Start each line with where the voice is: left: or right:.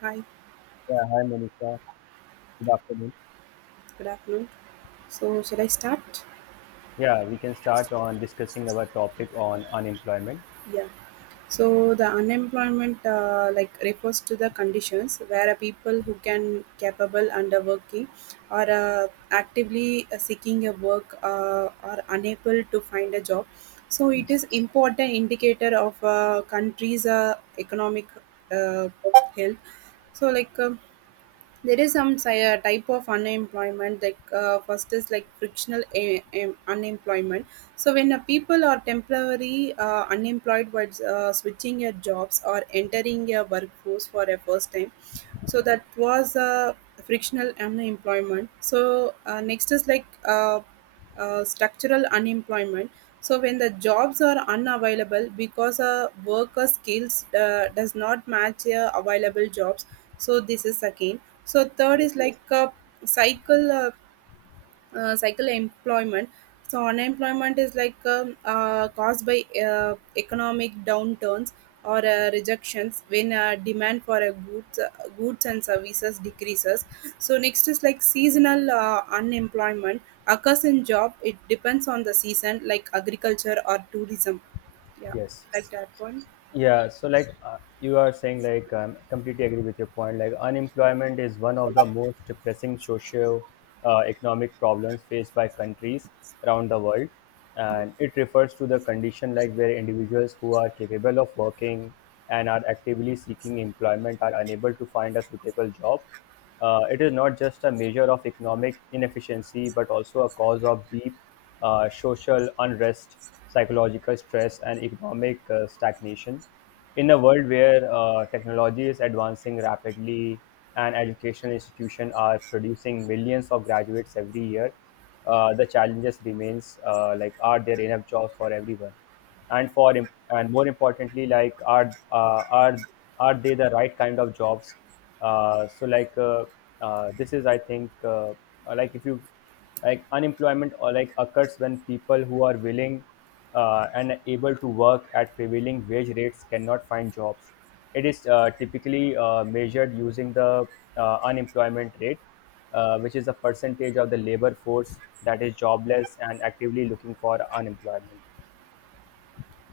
right: Hi,
left: Yeah, hi Monica. Good afternoon.
right: good afternoon. So, shall I start?
left: Yeah, we can start on discussing our topic on unemployment.
right: Yeah. So, the unemployment refers to the conditions where a people who can capable under working or actively seeking a work are unable to find a job. So, it
left: Yes.
right: is important indicator of a country's economic uh, health. So, there is some type of unemployment, like first is like frictional unemployment. So when people are temporarily unemployed while switching your jobs or entering your workforce for a first time, so that was a frictional unemployment. So next is like structural unemployment. So when the jobs are unavailable because a worker skills does not match available jobs, so this is again. So third
left: Yes.
right: is like a cycle uh, cycle employment. So unemployment is like caused by economic downturns or rejections when demand for a goods goods and services decreases. So next is like seasonal unemployment occurs in job, it depends on the season like agriculture or tourism, yeah,
left: Yes.
right: like that point.
left: Yeah, so you are saying, completely agree with your point. Like, unemployment is one of the most pressing socio- economic problems faced by countries around the world. And it refers to the condition like where individuals who are capable of working and are actively seeking employment are unable to find a suitable job. It is not just a measure of economic inefficiency, but also a cause of deep social unrest, psychological stress, and economic stagnation. In a world where technology is advancing rapidly and educational institutions are producing millions of graduates every year, the challenges remains, like, are there enough jobs for everyone? And more importantly, like, are they the right kind of jobs? Uh, so like this is I think like if you Like, unemployment or like occurs when people who are willing and able to work at prevailing wage rates cannot find jobs. It is typically measured using the unemployment rate, which is a percentage of the labor force that is jobless and actively looking for unemployment.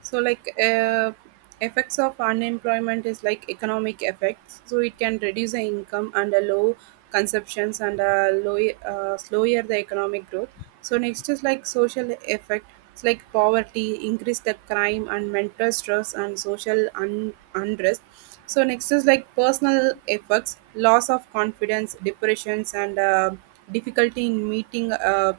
right: So effects of unemployment is like economic effects, so it can reduce the income and a low consumptions and a low slower the economic growth. So next is like social effect, it's like poverty increase the crime and mental stress and unrest. So next is like personal effects, loss of confidence, depressions, and difficulty in meeting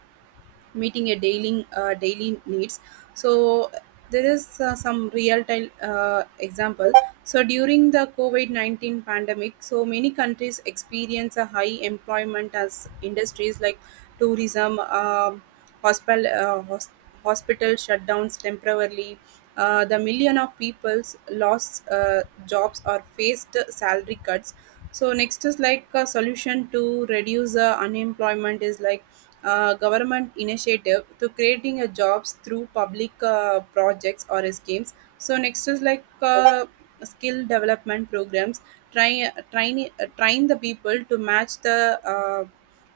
right: meeting a daily needs. So there is some real time example. So during the covid-19 pandemic, so many countries experience a high employment as industries like tourism hospital uh, hos- hospital shutdowns temporarily. The million of peoples lost jobs or faced salary cuts. So next is like a solution to reduce the unemployment is like government initiative to creating a jobs through public projects or schemes. So next is like skill development programs. Try train train the people to match the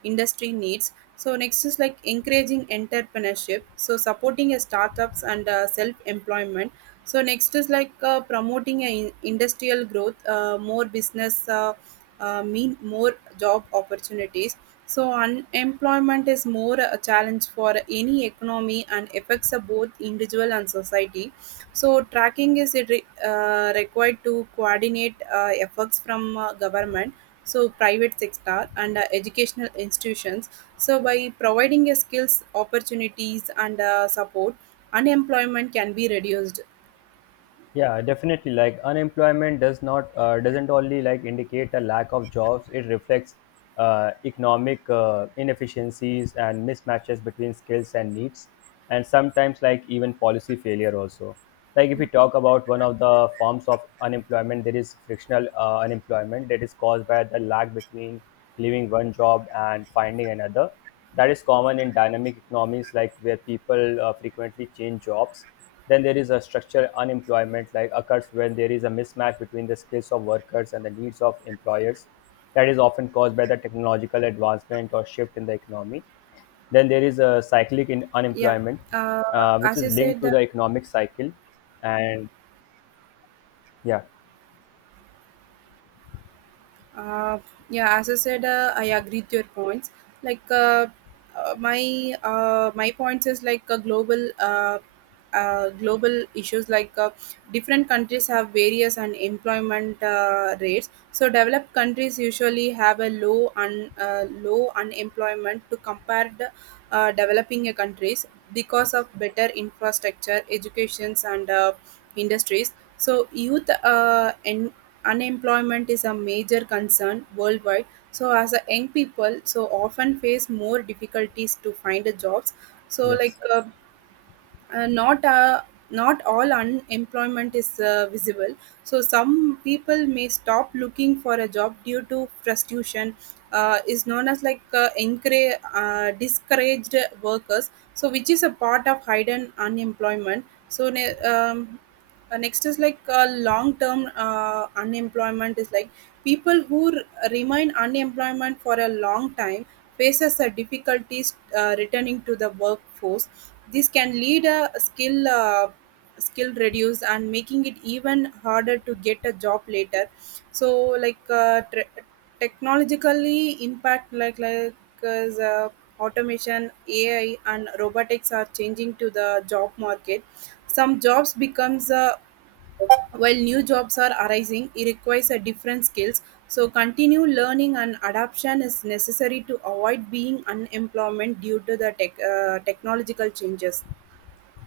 right: industry needs. So next is like encouraging entrepreneurship. So supporting startups and self employment. So next is like promoting industrial growth, more business mean more job opportunities. So, unemployment is more a challenge for any economy and affects a both individual and society. So, tracking is it required to coordinate efforts from government, so private sector and educational institutions. So, by providing a skills opportunities and support, unemployment can be reduced.
left: Yeah, definitely. Like unemployment doesn't only like indicate a lack of jobs. It reflects economic inefficiencies and mismatches between skills and needs, and sometimes like even policy failure also. Like, if we
right: Yeah.
left: talk about one of the forms of unemployment, there is frictional unemployment that is caused by the lag between leaving one job and finding another. That is common in dynamic economies, like where people frequently change jobs. Then there is a structural unemployment, like occurs when there is a mismatch between the skills of workers and the needs of employers, that is often caused by the technological advancement or shift in the economy. Then there is a cyclic in
right: Yeah.
left: unemployment,
right: Uh,
left: which
right: as
left: is
right: you
left: linked
right: said,
left: to
right: uh,
left: the economic cycle and yeah
right: Uh, yeah, as I said, I agree with your points. Like my my points is like a global global issues. Like different countries have various unemployment rates. So developed countries usually have a low low unemployment to compare the developing countries because of better infrastructure, educations, and industries. So youth unemployment is a major concern worldwide, so as a young people so often face more difficulties to find a jobs. So
left: yes.
right: uh, not uh, not all unemployment is visible. So some people may stop looking for a job due to frustration, is known as discouraged workers, so which is a part of hidden unemployment. So next is like long term unemployment is like people who remain unemployment for a long time, faces a difficulties returning to the workforce. This can lead a skill reduce and making it even harder to get a job later. So like uh, tre- technologically impact like as automation, AI, and robotics are changing to the job market. Some jobs becomes while new jobs are arising, it requires a different skills. So continue learning and adaptation is necessary to avoid being unemployment due to the technological changes.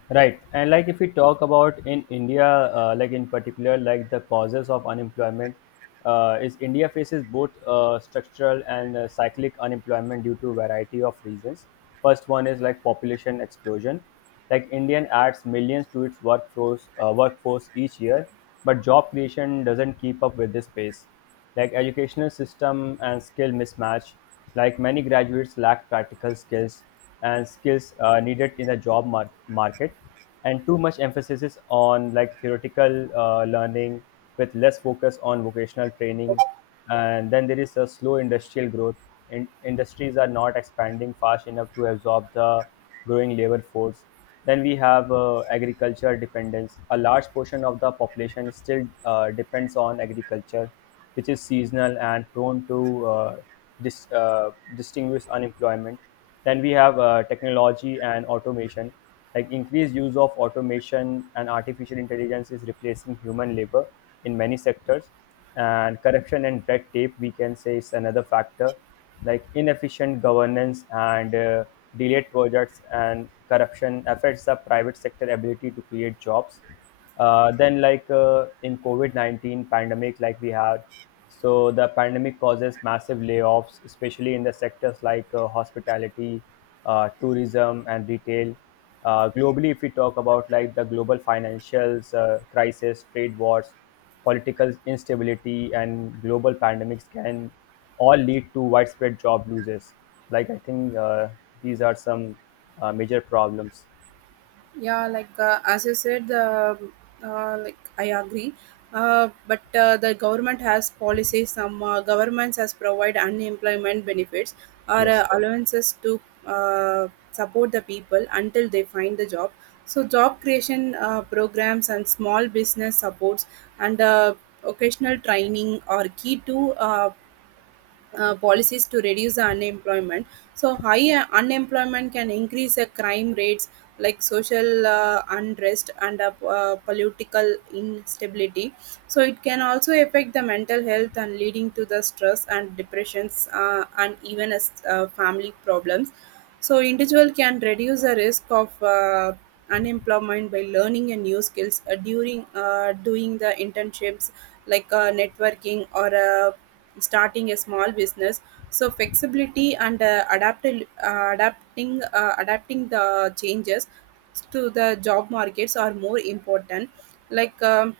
left: Right. And like if we talk about in India, like in particular, like the causes of unemployment, is India faces both structural and cyclic unemployment due to variety of reasons. First one is like population explosion. Like Indian adds millions to its workforce each year, but job creation doesn't keep up with this pace. Like educational system and skill mismatch. Like many graduates lack practical skills and skills needed in the job market and too much emphasis is on like theoretical learning with less focus on vocational training. And then there is a slow industrial growth. Industries are not expanding fast enough to absorb the growing labor force. Then we have, agriculture dependence: a large portion of the population still depends on agriculture, which is seasonal and prone to dis, uh, distinguish unemployment. Then we have technology and automation. Like, increased use of automation and artificial intelligence is replacing human labor in many sectors. And corruption and red tape, we can say, is another factor. Like, inefficient governance and delayed projects and corruption affects the private sector ability to create jobs. Then, like, in COVID COVID-19 pandemic, like we had, so the pandemic causes massive layoffs, especially in the sectors like hospitality, tourism, and retail. Globally, if we talk about like the global financials crisis, trade wars, political instability, and global pandemics can all lead to widespread job losses. Like, I think these are some major problems.
right: Yeah, as you said the like I agree, but the government has policies, some governments has provide unemployment benefits or
left: Yes.
right: allowances to support the people until they find the job. So job creation programs and small business supports and occasional training are key to policies to reduce the unemployment. So high unemployment can increase the crime rates, like social unrest and political instability. So it can also affect the mental health and leading to the stress and depressions and even as family problems. So individual can reduce the risk of unemployment by learning a new skills during doing the internships, like networking or starting a small business. So flexibility and adapting the changes to the job markets are more important. like um,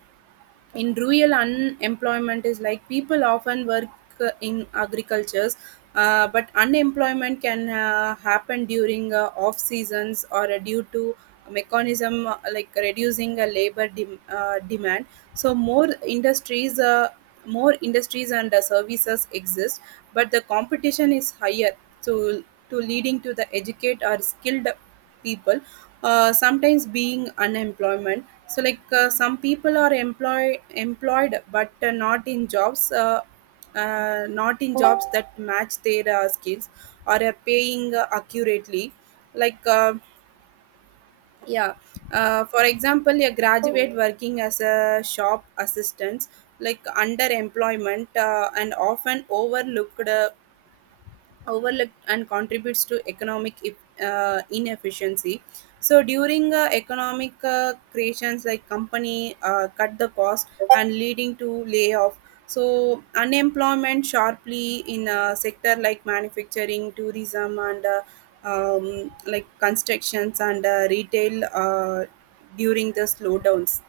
right: in rural unemployment is like people often work in agricultures, but unemployment can happen during off seasons or due to mechanism, like reducing demand. So more industries and services exist, but the competition is higher. So to leading to the educate or skilled people, sometimes being unemployment. So like some people are employed but not in jobs that match their skills or are paying accurately. like uh, yeah. For example, a graduate working as a shop assistant, like underemployment and often overlooked and contributes to economic inefficiency. So during economic creations, like company cut the cost and leading to layoff. So unemployment sharply in a sector like manufacturing, tourism, and like constructions and retail during the slowdowns.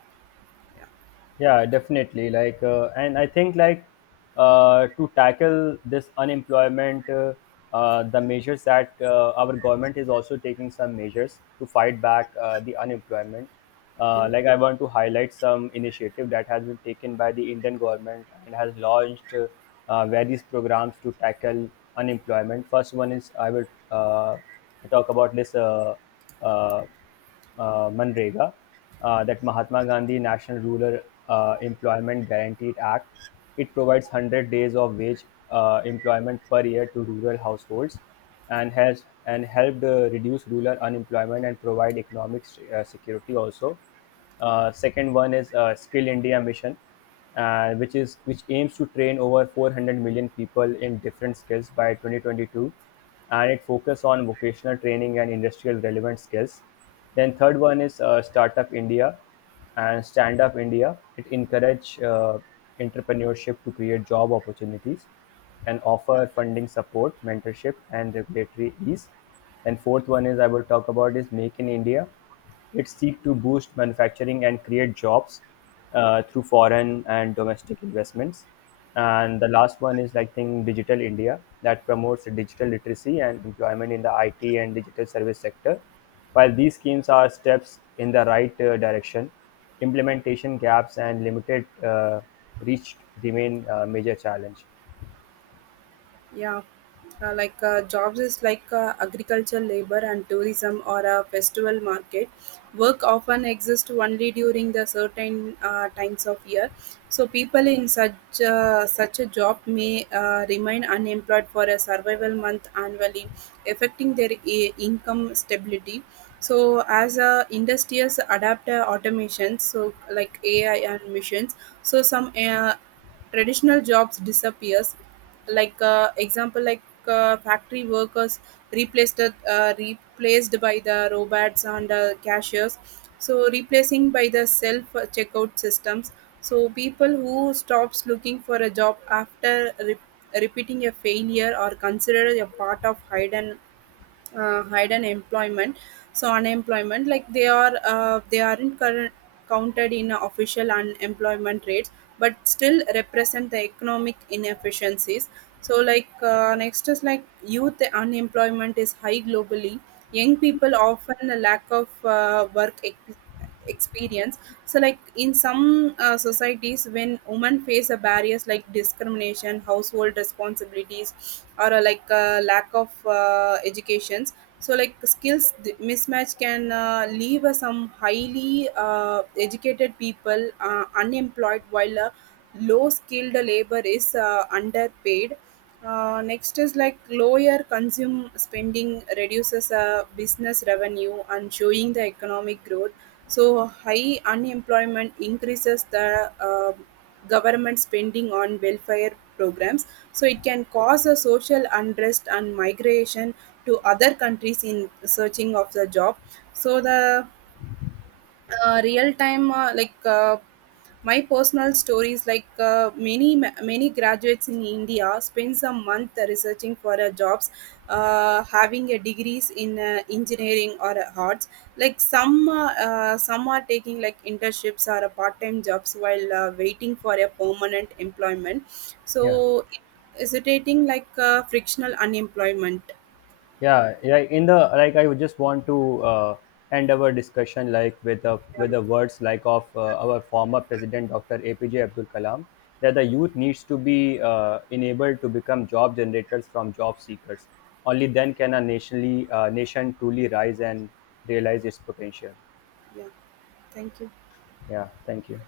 left: Yeah, definitely. And I think, like, to tackle this unemployment, the measures that our government is also taking, some measures to fight back the unemployment.
right: Yeah,
left: Like, I want to highlight some initiative that has been taken by the Indian government and has launched, various programs to tackle unemployment. First one is i will uh, talk about this, uh, Manrega, that Mahatma Gandhi National Rural Employment Guaranteed Act. It provides 100 days of wage employment per year to rural households and has and helped reduce rural unemployment and provide economic security also. Second one is Skill India Mission, which aims to train over 400 million people in different skills by 2022, and it focuses on vocational training and industrial relevant skills. Then third one is Startup India and Stand Up India. It encourage entrepreneurship to create job opportunities and offer funding support, mentorship, and regulatory ease. And fourth one is I will talk about is Make in India. It seeks to boost manufacturing and create jobs through foreign and domestic investments. And the last one is like, think, Digital India, that promotes digital literacy and employment in the IT and digital service sector. While these schemes are steps in the right direction, implementation gaps and limited reach remain a major challenge.
right: yeah. Jobs is like agricultural labor and tourism or a festival market work often exists only during the certain times of year. So people in such such a job may remain unemployed for a survival month annually, affecting their income stability. So as industries adapt automations, so like ai and machines, so some traditional jobs disappears. Example, like factory workers replaced replaced by the robots and cashiers, so replacing by the self checkout systems. So people who stops looking for a job after repeating a failure are considered a part of hidden employment. So unemployment, like they are they aren't current, counted in official unemployment rates, but still represent the economic inefficiencies. So next is like youth unemployment is high globally, young people often lack of work experience. So like in some societies, when women face a barriers like discrimination, household responsibilities, or a, like a lack of educations. So like skills mismatch can leave some highly educated people unemployed, while low skilled labor is underpaid. Next is like lower consume spending reduces business revenue and showing the economic growth. So high unemployment increases the government spending on welfare programs. So it can cause a social unrest and migration to other countries in searching of the job. So the real time like my personal stories, like many many graduates in India, spends a month researching for jobs, having a degrees in engineering or arts. Like some are taking like internships or part time jobs while waiting for a permanent employment.
left: Yeah.
right: So, hesitating like frictional unemployment.
left: Yeah, like in the like I would just want to end our discussion like with the with
right: Yeah,
left: the words like of our former president Dr. APJ Abdul Kalam, that the youth needs to be enabled to become job generators from job seekers. Only then can a nation truly rise and realize its potential.
right: yeah. Thank you.
left: Yeah, thank you.